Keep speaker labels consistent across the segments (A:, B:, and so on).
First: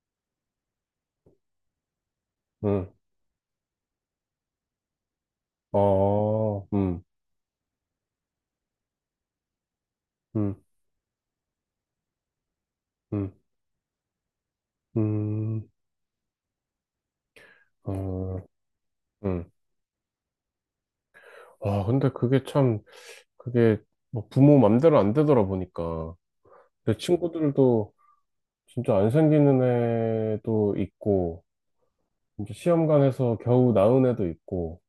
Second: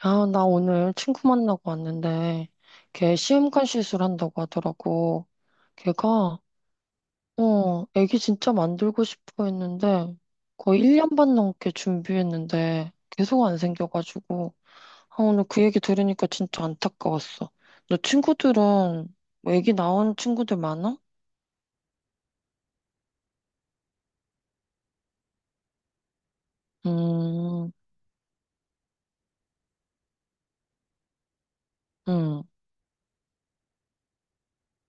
A: 아, 나 오늘 친구 만나고 왔는데,
B: 음,
A: 걔 시험관 시술한다고 하더라고. 걔가,
B: 어,
A: 어, 애기 진짜 만들고 싶어 했는데,
B: 음,
A: 거의 1년 반 넘게 준비했는데,
B: 음,
A: 계속 안 생겨가지고, 아, 오늘 그
B: 음,
A: 얘기 들으니까 진짜 안타까웠어. 너
B: 어,
A: 친구들은,
B: 음.
A: 뭐 애기 낳은 친구들 많아?
B: 와, 근데 그게 참, 그게 뭐 부모 맘대로 안 되더라 보니까. 내
A: 음,
B: 친구들도 진짜 안 생기는 애도 있고,
A: 음.
B: 이제 시험관에서 겨우 낳은 애도 있고,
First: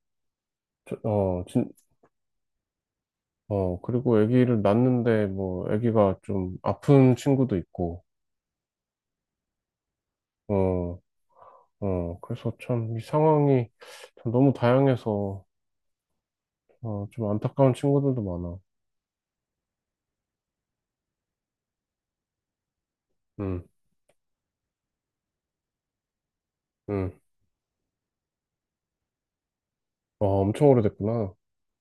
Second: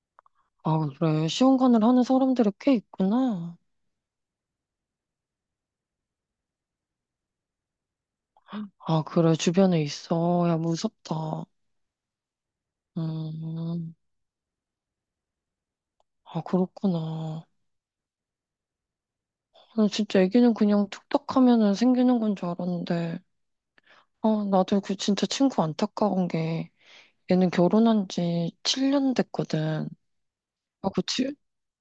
A: 아,
B: 저-
A: 그래.
B: 어, 진,
A: 시험관을 하는 사람들이 꽤 있구나.
B: 그리고 아기를 낳는데 뭐 아기가 좀 아픈 친구도 있고,
A: 아, 그래. 주변에 있어. 야,
B: 어,
A: 무섭다.
B: 어, 그래서 참 이 상황이
A: 음.
B: 참 너무 다양해서,
A: 아,
B: 어, 좀
A: 그렇구나.
B: 안타까운 친구들도 많아.
A: 나는 진짜 애기는 그냥 툭딱 하면은 생기는 건 줄 알았는데,
B: 응.
A: 아, 나도 그 진짜 친구 안타까운 게,
B: 응.
A: 얘는 결혼한 지 7년 됐거든.
B: 와, 엄청
A: 아,
B: 오래됐구나.
A: 그치?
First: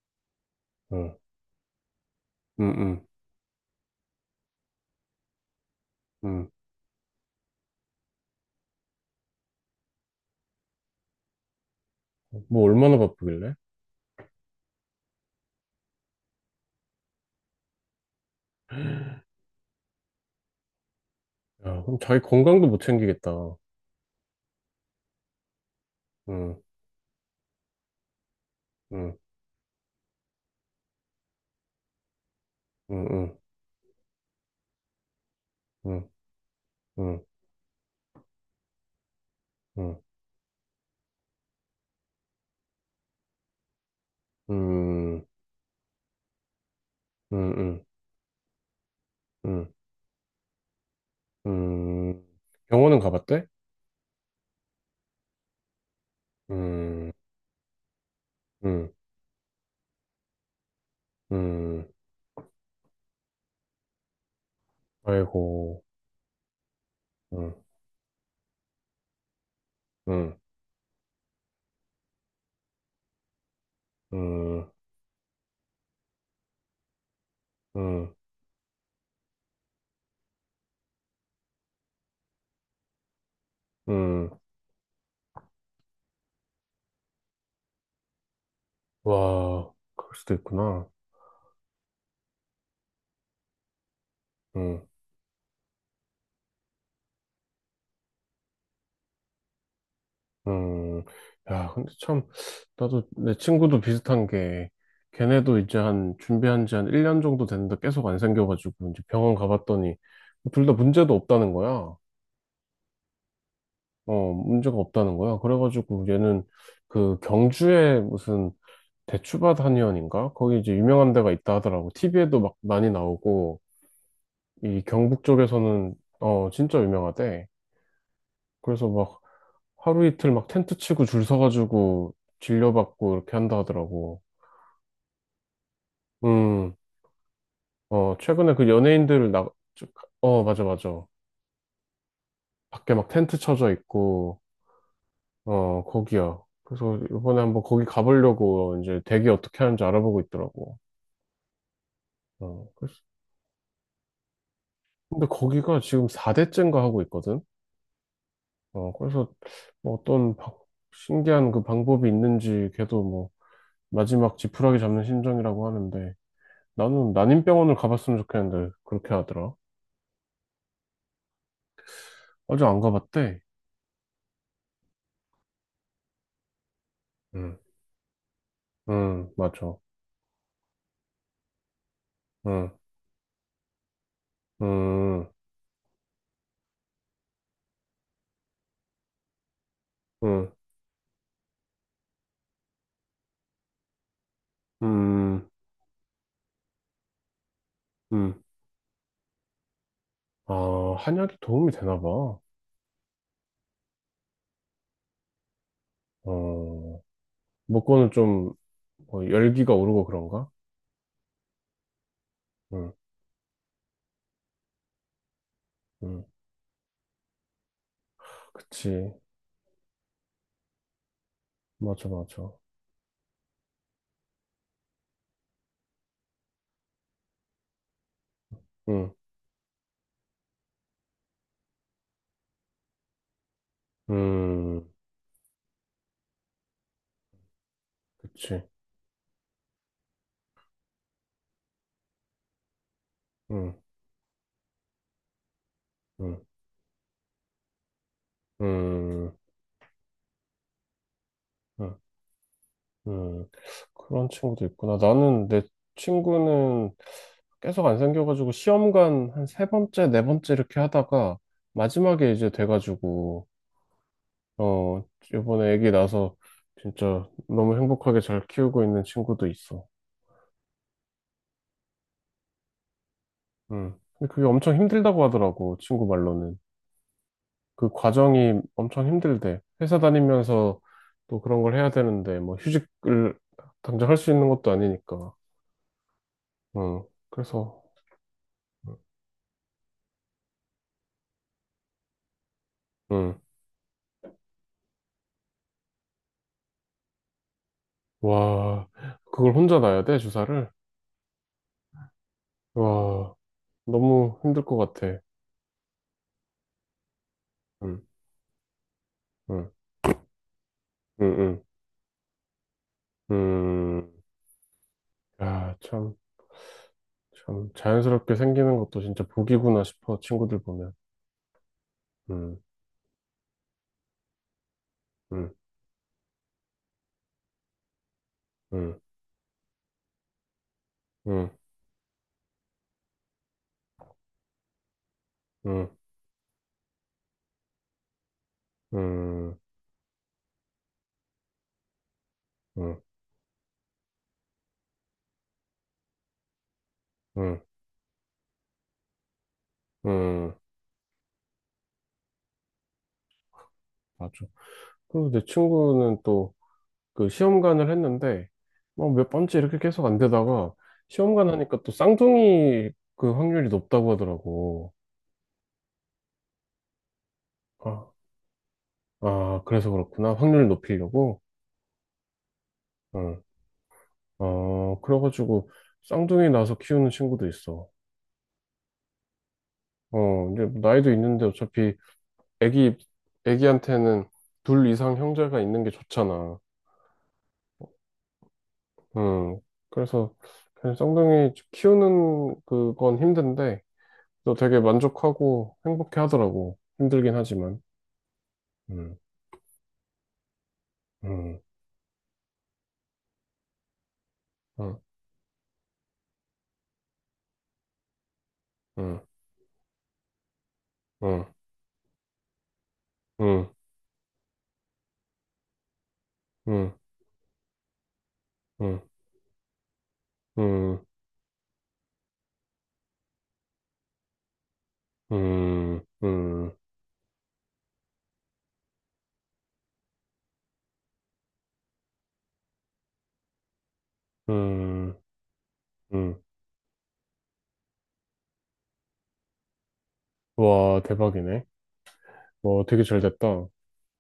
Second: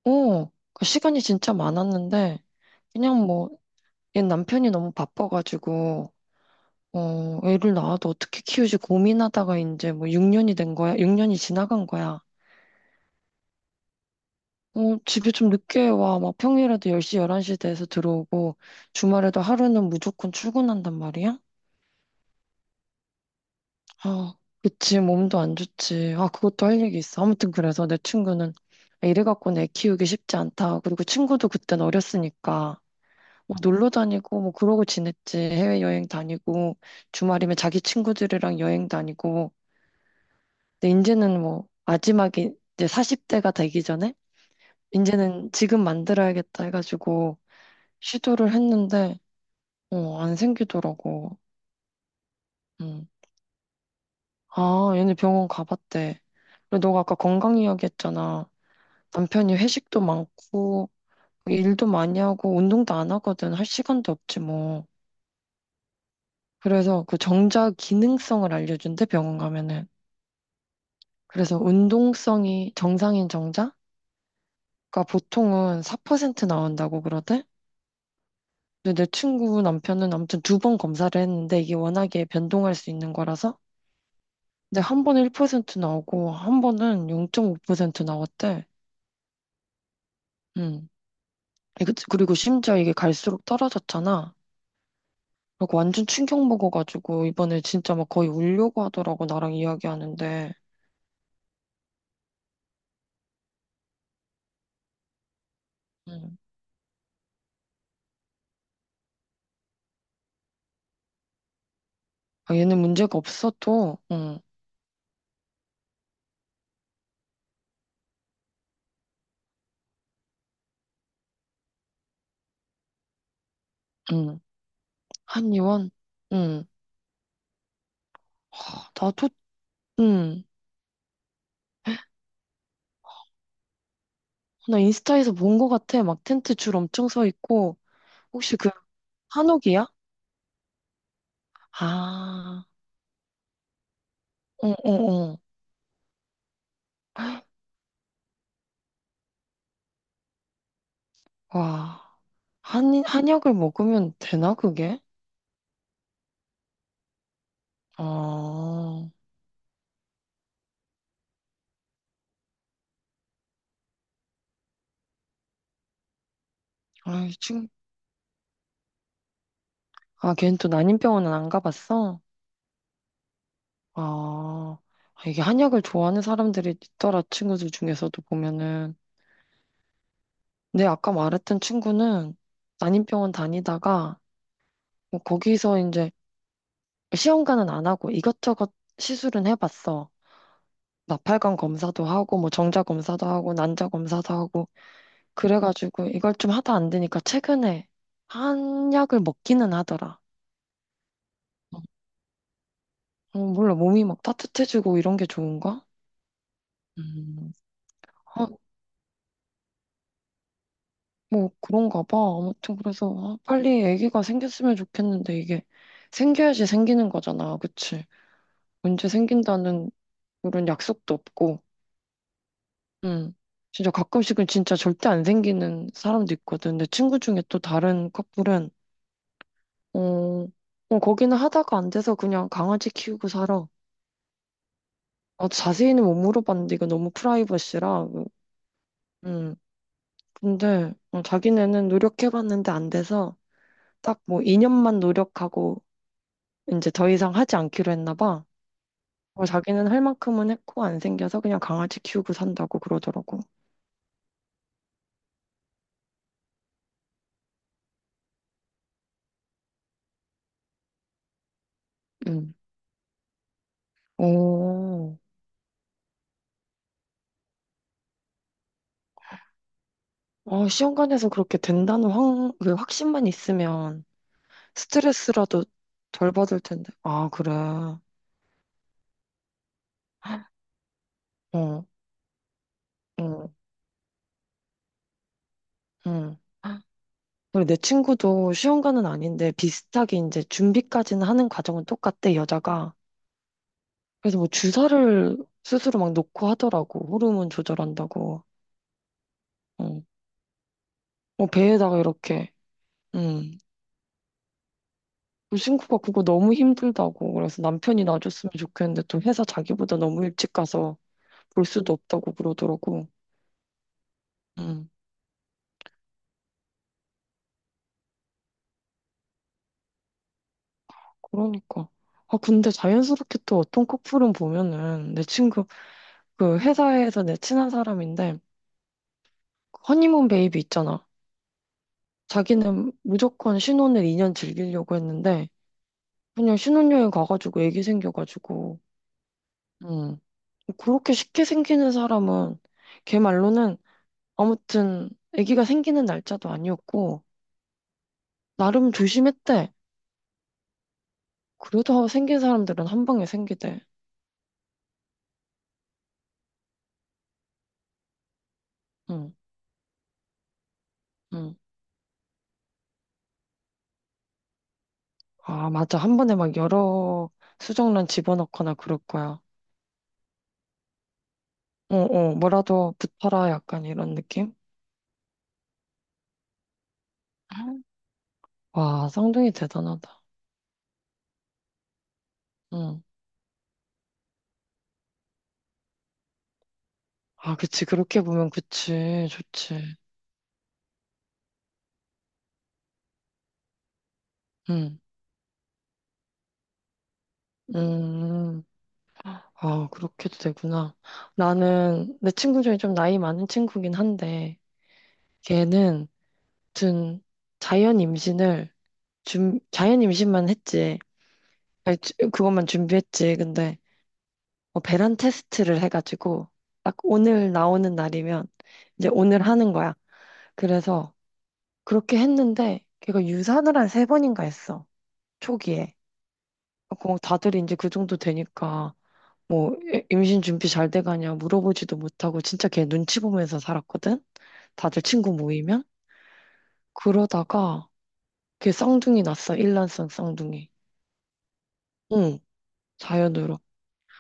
A: 어, 그
B: 응.
A: 시간이 진짜 많았는데,
B: 응, 응,
A: 그냥 뭐, 얘 남편이 너무 바빠가지고, 어, 애를 낳아도 어떻게 키우지 고민하다가 이제 뭐 6년이 된 거야? 6년이 지나간 거야.
B: 응. 뭐 얼마나 바쁘길래?
A: 어, 집에 좀 늦게 와. 막 평일에도 10시, 11시 돼서 들어오고, 주말에도 하루는 무조건 출근한단 말이야?
B: 야, 그럼 자기 건강도 못 챙기겠다.
A: 아, 그치, 몸도 안 좋지. 아,
B: 응,
A: 그것도 할 얘기 있어. 아무튼 그래서 내 친구는 이
B: 응,
A: 래 갖고는 애 키우기 쉽지 않다. 그리고 친구도 그땐 어렸으니까
B: 응, 응,
A: 뭐 놀러 다니고 뭐 그러고 지냈지. 해외여행
B: 응,
A: 다니고
B: 응,
A: 주말이면 자기 친구들이랑 여행 다니고.
B: 응,
A: 근데 이제는 뭐 마지막에 이제 40대가 되기 전에
B: 응,
A: 이제는 지금 만들어야겠다 해가지고
B: 응, 응,
A: 시도를 했는데
B: 응.
A: 어, 안 생기더라고.
B: 응. 병원은
A: 음.
B: 가봤대?
A: 아, 얘네 병원 가봤대. 그리고 너가
B: 응,
A: 아까 건강 이야기 했잖아.
B: 응,
A: 남편이 회식도 많고
B: 응.
A: 일도 많이 하고 운동도 안 하거든. 할 시간도 없지 뭐.
B: 아이고,
A: 그래서 그
B: 응,
A: 정자 기능성을 알려준대 병원 가면은.
B: 응,
A: 그래서 운동성이 정상인 정자가
B: 응,
A: 보통은 4% 나온다고 그러대.
B: 응,
A: 근데 내 친구 남편은 아무튼 2번 검사를 했는데 이게 워낙에 변동할 수 있는 거라서.
B: 응.
A: 근데 한 번은 1% 나오고 한 번은 0.5% 나왔대.
B: 와, 그럴 수도 있구나.
A: 음. 그리고 심지어 이게 갈수록 떨어졌잖아.
B: 응.
A: 그리고 완전 충격 먹어가지고 이번에 진짜 막 거의 울려고 하더라고 나랑 이야기하는데.
B: 음, 야, 근데 참, 나도 내 친구도 비슷한 게, 걔네도 이제 한,
A: 응.
B: 준비한 지 한 1년 정도 됐는데 계속 안 생겨가지고, 이제 병원 가봤더니, 둘 다 문제도 없다는 거야.
A: 아, 얘는 문제가 없어도.
B: 어,
A: 응.
B: 문제가 없다는 거야. 그래가지고 얘는 그 경주에 무슨 대추밭 한의원인가? 거기 이제 유명한 데가 있다 하더라고. TV에도 막 많이 나오고,
A: 응.
B: 이 경북
A: 한의원.
B: 쪽에서는, 어,
A: 응.
B: 진짜 유명하대. 그래서
A: 하,
B: 막
A: 나도.
B: 하루 이틀
A: 응.
B: 막 텐트 치고 줄 서가지고 진료받고 이렇게 한다 하더라고.
A: 나 인스타에서 본 거 같아. 막 텐트
B: 음,
A: 줄 엄청 서 있고.
B: 어, 최근에
A: 혹시
B: 그
A: 그
B: 연예인들 나, 저-
A: 한옥이야?
B: 어, 맞아, 맞아.
A: 아.
B: 밖에 막 텐트 쳐져 있고,
A: 어, 어, 어.
B: 어, 거기야. 그래서 이번에 한번 거기 가보려고 이제 대기 어떻게 하는지 알아보고 있더라고.
A: 와.
B: 어, 그래서,
A: 한 한약을 먹으면 되나 그게?
B: 근데 거기가 지금 4대째인가 하고 있거든? 어,
A: 아.
B: 그래서 뭐 어떤 신기한 그 방법이 있는지 걔도 뭐 마지막 지푸라기 잡는 심정이라고 하는데 나는
A: 아이, 지금.
B: 난임병원을 가봤으면 좋겠는데 그렇게 하더라.
A: 아, 걔는 또 난임병원은 안 가봤어?
B: 아직 안 가봤대.
A: 아, 아, 이게 한약을 좋아하는 사람들이 있더라,
B: 응,
A: 친구들 중에서도 보면은.
B: 응, 맞아.
A: 근데 아까 말했던 친구는
B: 응,
A: 난임병원 다니다가 뭐
B: 응.
A: 거기서 이제 시험관은 안 하고 이것저것 시술은 해봤어.
B: 응,
A: 나팔관 검사도 하고 뭐 정자 검사도 하고 난자 검사도 하고
B: 음,
A: 그래가지고 이걸 좀 하다 안 되니까 최근에
B: 음.
A: 한약을 먹기는 하더라.
B: 아, 한약이 도움이 되나 봐.
A: 어, 몰라 몸이 막 따뜻해지고 이런 게 좋은가?
B: 어,
A: 음.
B: 먹고는 좀 어, 열기가 오르고 그런가?
A: 뭐 그런가 봐. 아무튼
B: 응,
A: 그래서 아, 빨리 아기가 생겼으면 좋겠는데 이게
B: 응.
A: 생겨야지 생기는 거잖아. 그치? 언제
B: 그치.
A: 생긴다는 그런 약속도 없고.
B: 맞아, 맞아.
A: 음. 진짜 가끔씩은 진짜 절대 안 생기는 사람도 있거든. 내 친구 중에 또 다른 커플은
B: 응,
A: 어, 어 거기는 하다가 안 돼서 그냥 강아지 키우고 살아.
B: 음,
A: 아, 자세히는 못 물어봤는데 이거 너무 프라이버시라.
B: 그치.
A: 음. 근데 어, 자기네는 노력해봤는데 안 돼서
B: 응,
A: 딱 뭐 2년만 노력하고
B: 응,
A: 이제 더 이상 하지 않기로 했나 봐.
B: 응,
A: 어, 자기는 할 만큼은 했고 안 생겨서 그냥
B: 응,
A: 강아지 키우고 산다고 그러더라고.
B: 응. 그런 친구도 있구나. 나는 내 친구는 계속 안 생겨가지고 시험관 한 세 번째, 네 번째 이렇게 하다가 마지막에 이제
A: 음.
B: 돼가지고 어,
A: 오.
B: 이번에 애기 나서 진짜 너무 행복하게 잘 키우고 있는 친구도 있어.
A: 어, 시험관에서 그렇게 된다는 확, 그 확신만
B: 음.
A: 있으면
B: 근데 그게 엄청 힘들다고
A: 스트레스라도
B: 하더라고, 친구
A: 덜
B: 말로는.
A: 받을 텐데. 아, 그래.
B: 그
A: 어,
B: 과정이 엄청 힘들대. 회사 다니면서 또 그런 걸 해야 되는데, 뭐 휴직을
A: 응,
B: 당장 할 수 있는 것도 아니니까.
A: 응.
B: 음.
A: 그리고 내
B: 그래서,
A: 친구도 시험관은 아닌데 비슷하게 이제 준비까지는 하는 과정은 똑같대, 여자가.
B: 응.
A: 그래서 뭐 주사를 스스로 막 놓고 하더라고. 호르몬 조절한다고.
B: 와, 그걸 혼자
A: 어,
B: 놔야 돼, 주사를?
A: 어, 배에다가 이렇게.
B: 와,
A: 음.
B: 너무 힘들 것 같아.
A: 친구가 그거 너무 힘들다고 그래서 남편이
B: 응,
A: 놔줬으면 좋겠는데 또 회사
B: 응,
A: 자기보다 너무 일찍 가서
B: 응,
A: 볼 수도 없다고 그러더라고.
B: 응,
A: 음.
B: 야, 참. 참 자연스럽게 생기는 것도 진짜 복이구나 싶어 친구들 보면,
A: 그러니까. 아
B: 음,
A: 근데 자연스럽게 또 어떤 커플은 보면은 내
B: 음,
A: 친구 그 회사에서 내 친한 사람인데
B: 음,
A: 그 허니문 베이비 있잖아.
B: 음,
A: 자기는 무조건 신혼을 2년 즐기려고 했는데
B: 음,
A: 그냥 신혼여행 가가지고 애기 생겨가지고.
B: 음,
A: 음. 그렇게 쉽게 생기는 사람은
B: 음,
A: 걔 말로는 아무튼 아기가 생기는 날짜도 아니었고
B: 음,
A: 나름 조심했대.
B: 음.
A: 그래도 생긴 사람들은 한 방에 생기대.
B: 맞아. 그리고 내 친구는 또 그 시험관을 했는데 뭐몇
A: 응,
B: 번째 이렇게 계속 안 되다가 시험관
A: 응.
B: 하니까 또 쌍둥이 그 확률이 높다고 하더라고.
A: 아, 맞아. 1번에 막 여러 수정란
B: 아,
A: 집어넣거나 그럴 거야.
B: 아, 그래서 그렇구나. 확률 높이려고.
A: 어, 어, 뭐라도
B: 응.
A: 붙어라 약간 이런 느낌?
B: 어, 그래가지고 쌍둥이 나서 키우는 친구도
A: 아,
B: 있어.
A: 와, 쌍둥이 대단하다.
B: 어, 이제 나이도 있는데 어차피 애기,
A: 응.
B: 애기한테는 둘 이상 형제가 있는 게 좋잖아.
A: 아, 그치. 그렇게 보면 그치.
B: 음,
A: 좋지.
B: 그래서 그냥 쌍둥이 키우는 그건 힘든데, 또 되게
A: 응.
B: 만족하고 행복해 하더라고. 힘들긴 하지만.
A: 음.
B: 음,
A: 아, 그렇게도 되구나.
B: 음,
A: 나는 내 친구 중에 좀 나이 많은 친구긴 한데,
B: 음,
A: 걔는 아무튼 자연 임신을
B: 음,
A: 준 자연 임신만 했지.
B: 음,
A: 아니, 그것만 준비했지.
B: 음,
A: 근데 뭐 배란 테스트를 해가지고 딱 오늘 나오는 날이면
B: 음,
A: 이제 오늘 하는 거야.
B: 음,
A: 그래서 그렇게 했는데 걔가 유산을 한 세 번인가 했어. 초기에.
B: 음, 음, 음,
A: 그 다들 이제 그 정도 되니까 뭐 임신 준비 잘 돼가냐 물어보지도 못하고 진짜 걔 눈치 보면서 살았거든. 다들
B: 음,
A: 친구 모이면
B: 음.
A: 그러다가 걔 쌍둥이 났어. 일란성 쌍둥이.
B: 와, 대박이네.
A: 응.
B: 와, 되게 잘
A: 자연으로.
B: 됐다.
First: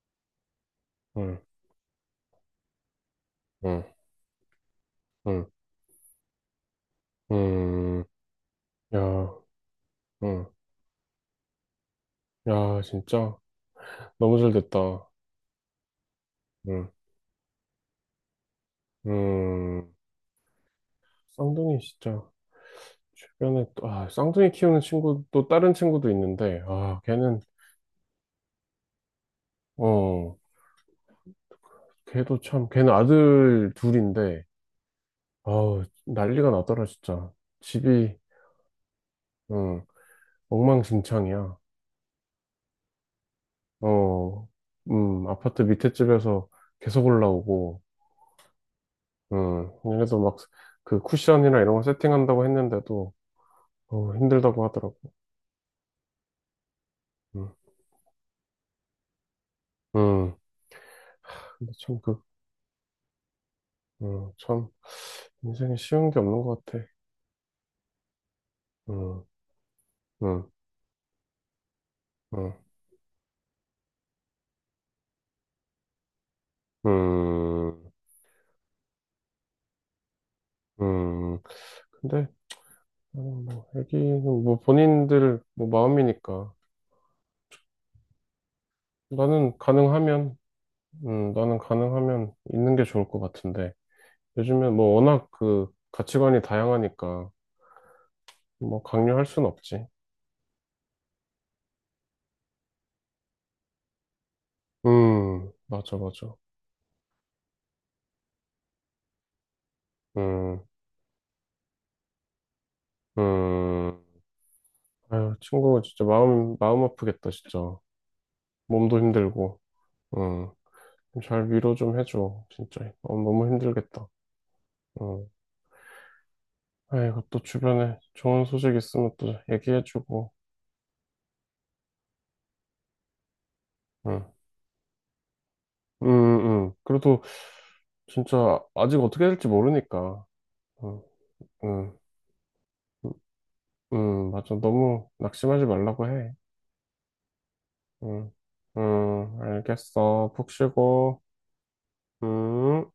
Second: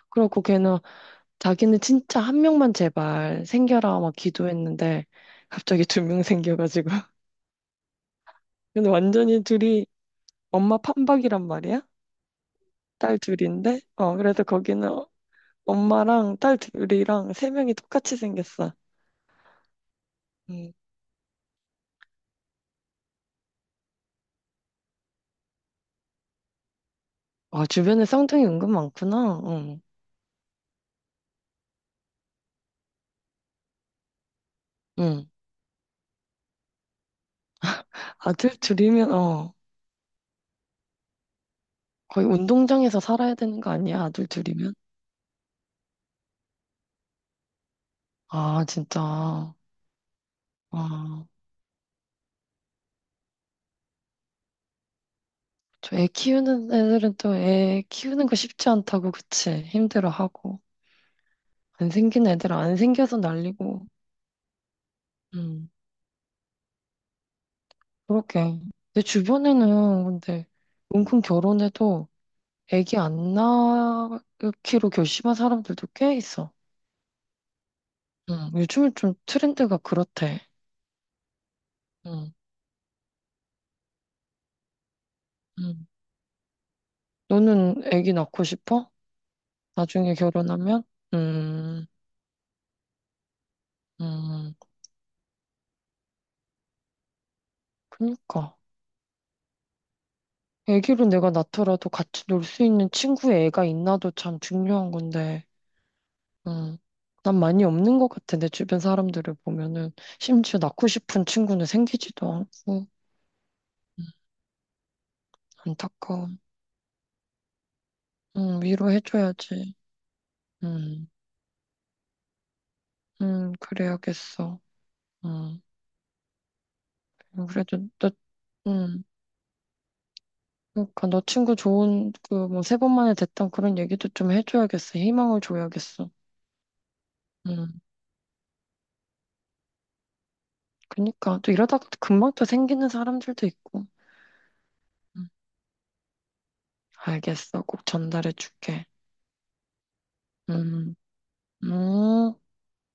A: 그리고 걔는
B: 응,
A: 자기는 진짜 한 명만 제발
B: 응,
A: 생겨라 막 기도했는데
B: 응,
A: 갑자기 2명 생겨가지고.
B: 응.
A: 근데
B: 야,
A: 완전히 둘이
B: 응.
A: 엄마 판박이란 말이야?
B: 야,
A: 딸
B: 진짜.
A: 둘인데? 어,
B: 너무
A: 그래서
B: 잘
A: 거기는
B: 됐다.
A: 엄마랑 딸
B: 응.
A: 둘이랑 3명이 똑같이 생겼어.
B: 음,
A: 음.
B: 쌍둥이 진짜 주변에 또, 아, 쌍둥이 키우는 친구 또 다른 친구도 있는데, 아, 걔는,
A: 아, 주변에 쌍둥이 은근 많구나. 응.
B: 어, 걔도 참, 걔는 아들 둘인데,
A: 응.
B: 아우, 난리가 나더라, 진짜. 집이,
A: 아들 둘이면, 어,
B: 응, 엉망진창이야.
A: 거의 운동장에서 살아야 되는 거 아니야? 아들
B: 어,
A: 둘이면?
B: 아파트 밑에 집에서 계속 올라오고,
A: 아, 진짜.
B: 그래도 막, 그
A: 아.
B: 쿠션이나 이런 거 세팅한다고 했는데도, 어, 힘들다고 하더라고.
A: 저 애 키우는 애들은 또
B: 음,
A: 애 키우는 거 쉽지 않다고, 그치?
B: 음,
A: 힘들어하고.
B: 근데
A: 안
B: 참 그,
A: 생긴 애들은 안 생겨서 난리고.
B: 참,
A: 음,
B: 인생에 쉬운 게 없는 것 같아.
A: 그렇게. 내
B: 어.
A: 주변에는
B: 응,
A: 근데 은근 결혼해도
B: 응,
A: 애기 안 낳기로 결심한 사람들도 꽤 있어.
B: 응,
A: 요즘은 좀 트렌드가 그렇대.
B: 응. 근데
A: 음,
B: 나는 뭐 애기는 뭐 본인들 뭐
A: 음.
B: 마음이니까
A: 너는 애기 낳고 싶어?
B: 나는
A: 나중에
B: 가능하면,
A: 결혼하면?
B: 나는
A: 음,
B: 가능하면 있는 게 좋을 것 같은데
A: 음,
B: 요즘에 뭐 워낙 그 가치관이 다양하니까
A: 그니까.
B: 뭐 강요할 순 없지.
A: 애기로 내가 낳더라도 같이 놀 수 있는 친구의 애가 있나도 참 중요한 건데,
B: 맞아, 맞아.
A: 음, 난 많이 없는 것 같아. 내 주변 사람들을 보면은, 심지어
B: 음,
A: 낳고 싶은 친구는 생기지도 않고,
B: 음.
A: 음,
B: 아유, 친구가 진짜
A: 안타까워.
B: 마음 마음 아프겠다, 진짜. 몸도 힘들고.
A: 위로해줘야지.
B: 음,
A: 음,
B: 잘 위로 좀 해줘, 진짜. 어, 너무 힘들겠다.
A: 그래야겠어.
B: 음.
A: 음,
B: 아이고, 또
A: 그래도
B: 주변에
A: 너,
B: 좋은 소식
A: 음,
B: 있으면 또 얘기해주고,
A: 그러니까 너 친구 좋은, 그, 뭐, 3번 만에 됐던 그런 얘기도
B: 응,
A: 좀 해줘야겠어. 희망을
B: 응,
A: 줘야겠어.
B: 응. 그래도
A: 음,
B: 진짜 아직 어떻게 될지 모르니까, 응,
A: 그니까. 또 이러다가
B: 응,
A: 금방 또 생기는
B: 응,
A: 사람들도 있고.
B: 응. 맞아. 너무
A: 음,
B: 낙심하지 말라고 해.
A: 알겠어. 꼭
B: 응,
A: 전달해 줄게.
B: 응, 알겠어. 푹
A: 음,
B: 쉬고,
A: 음.
B: 응.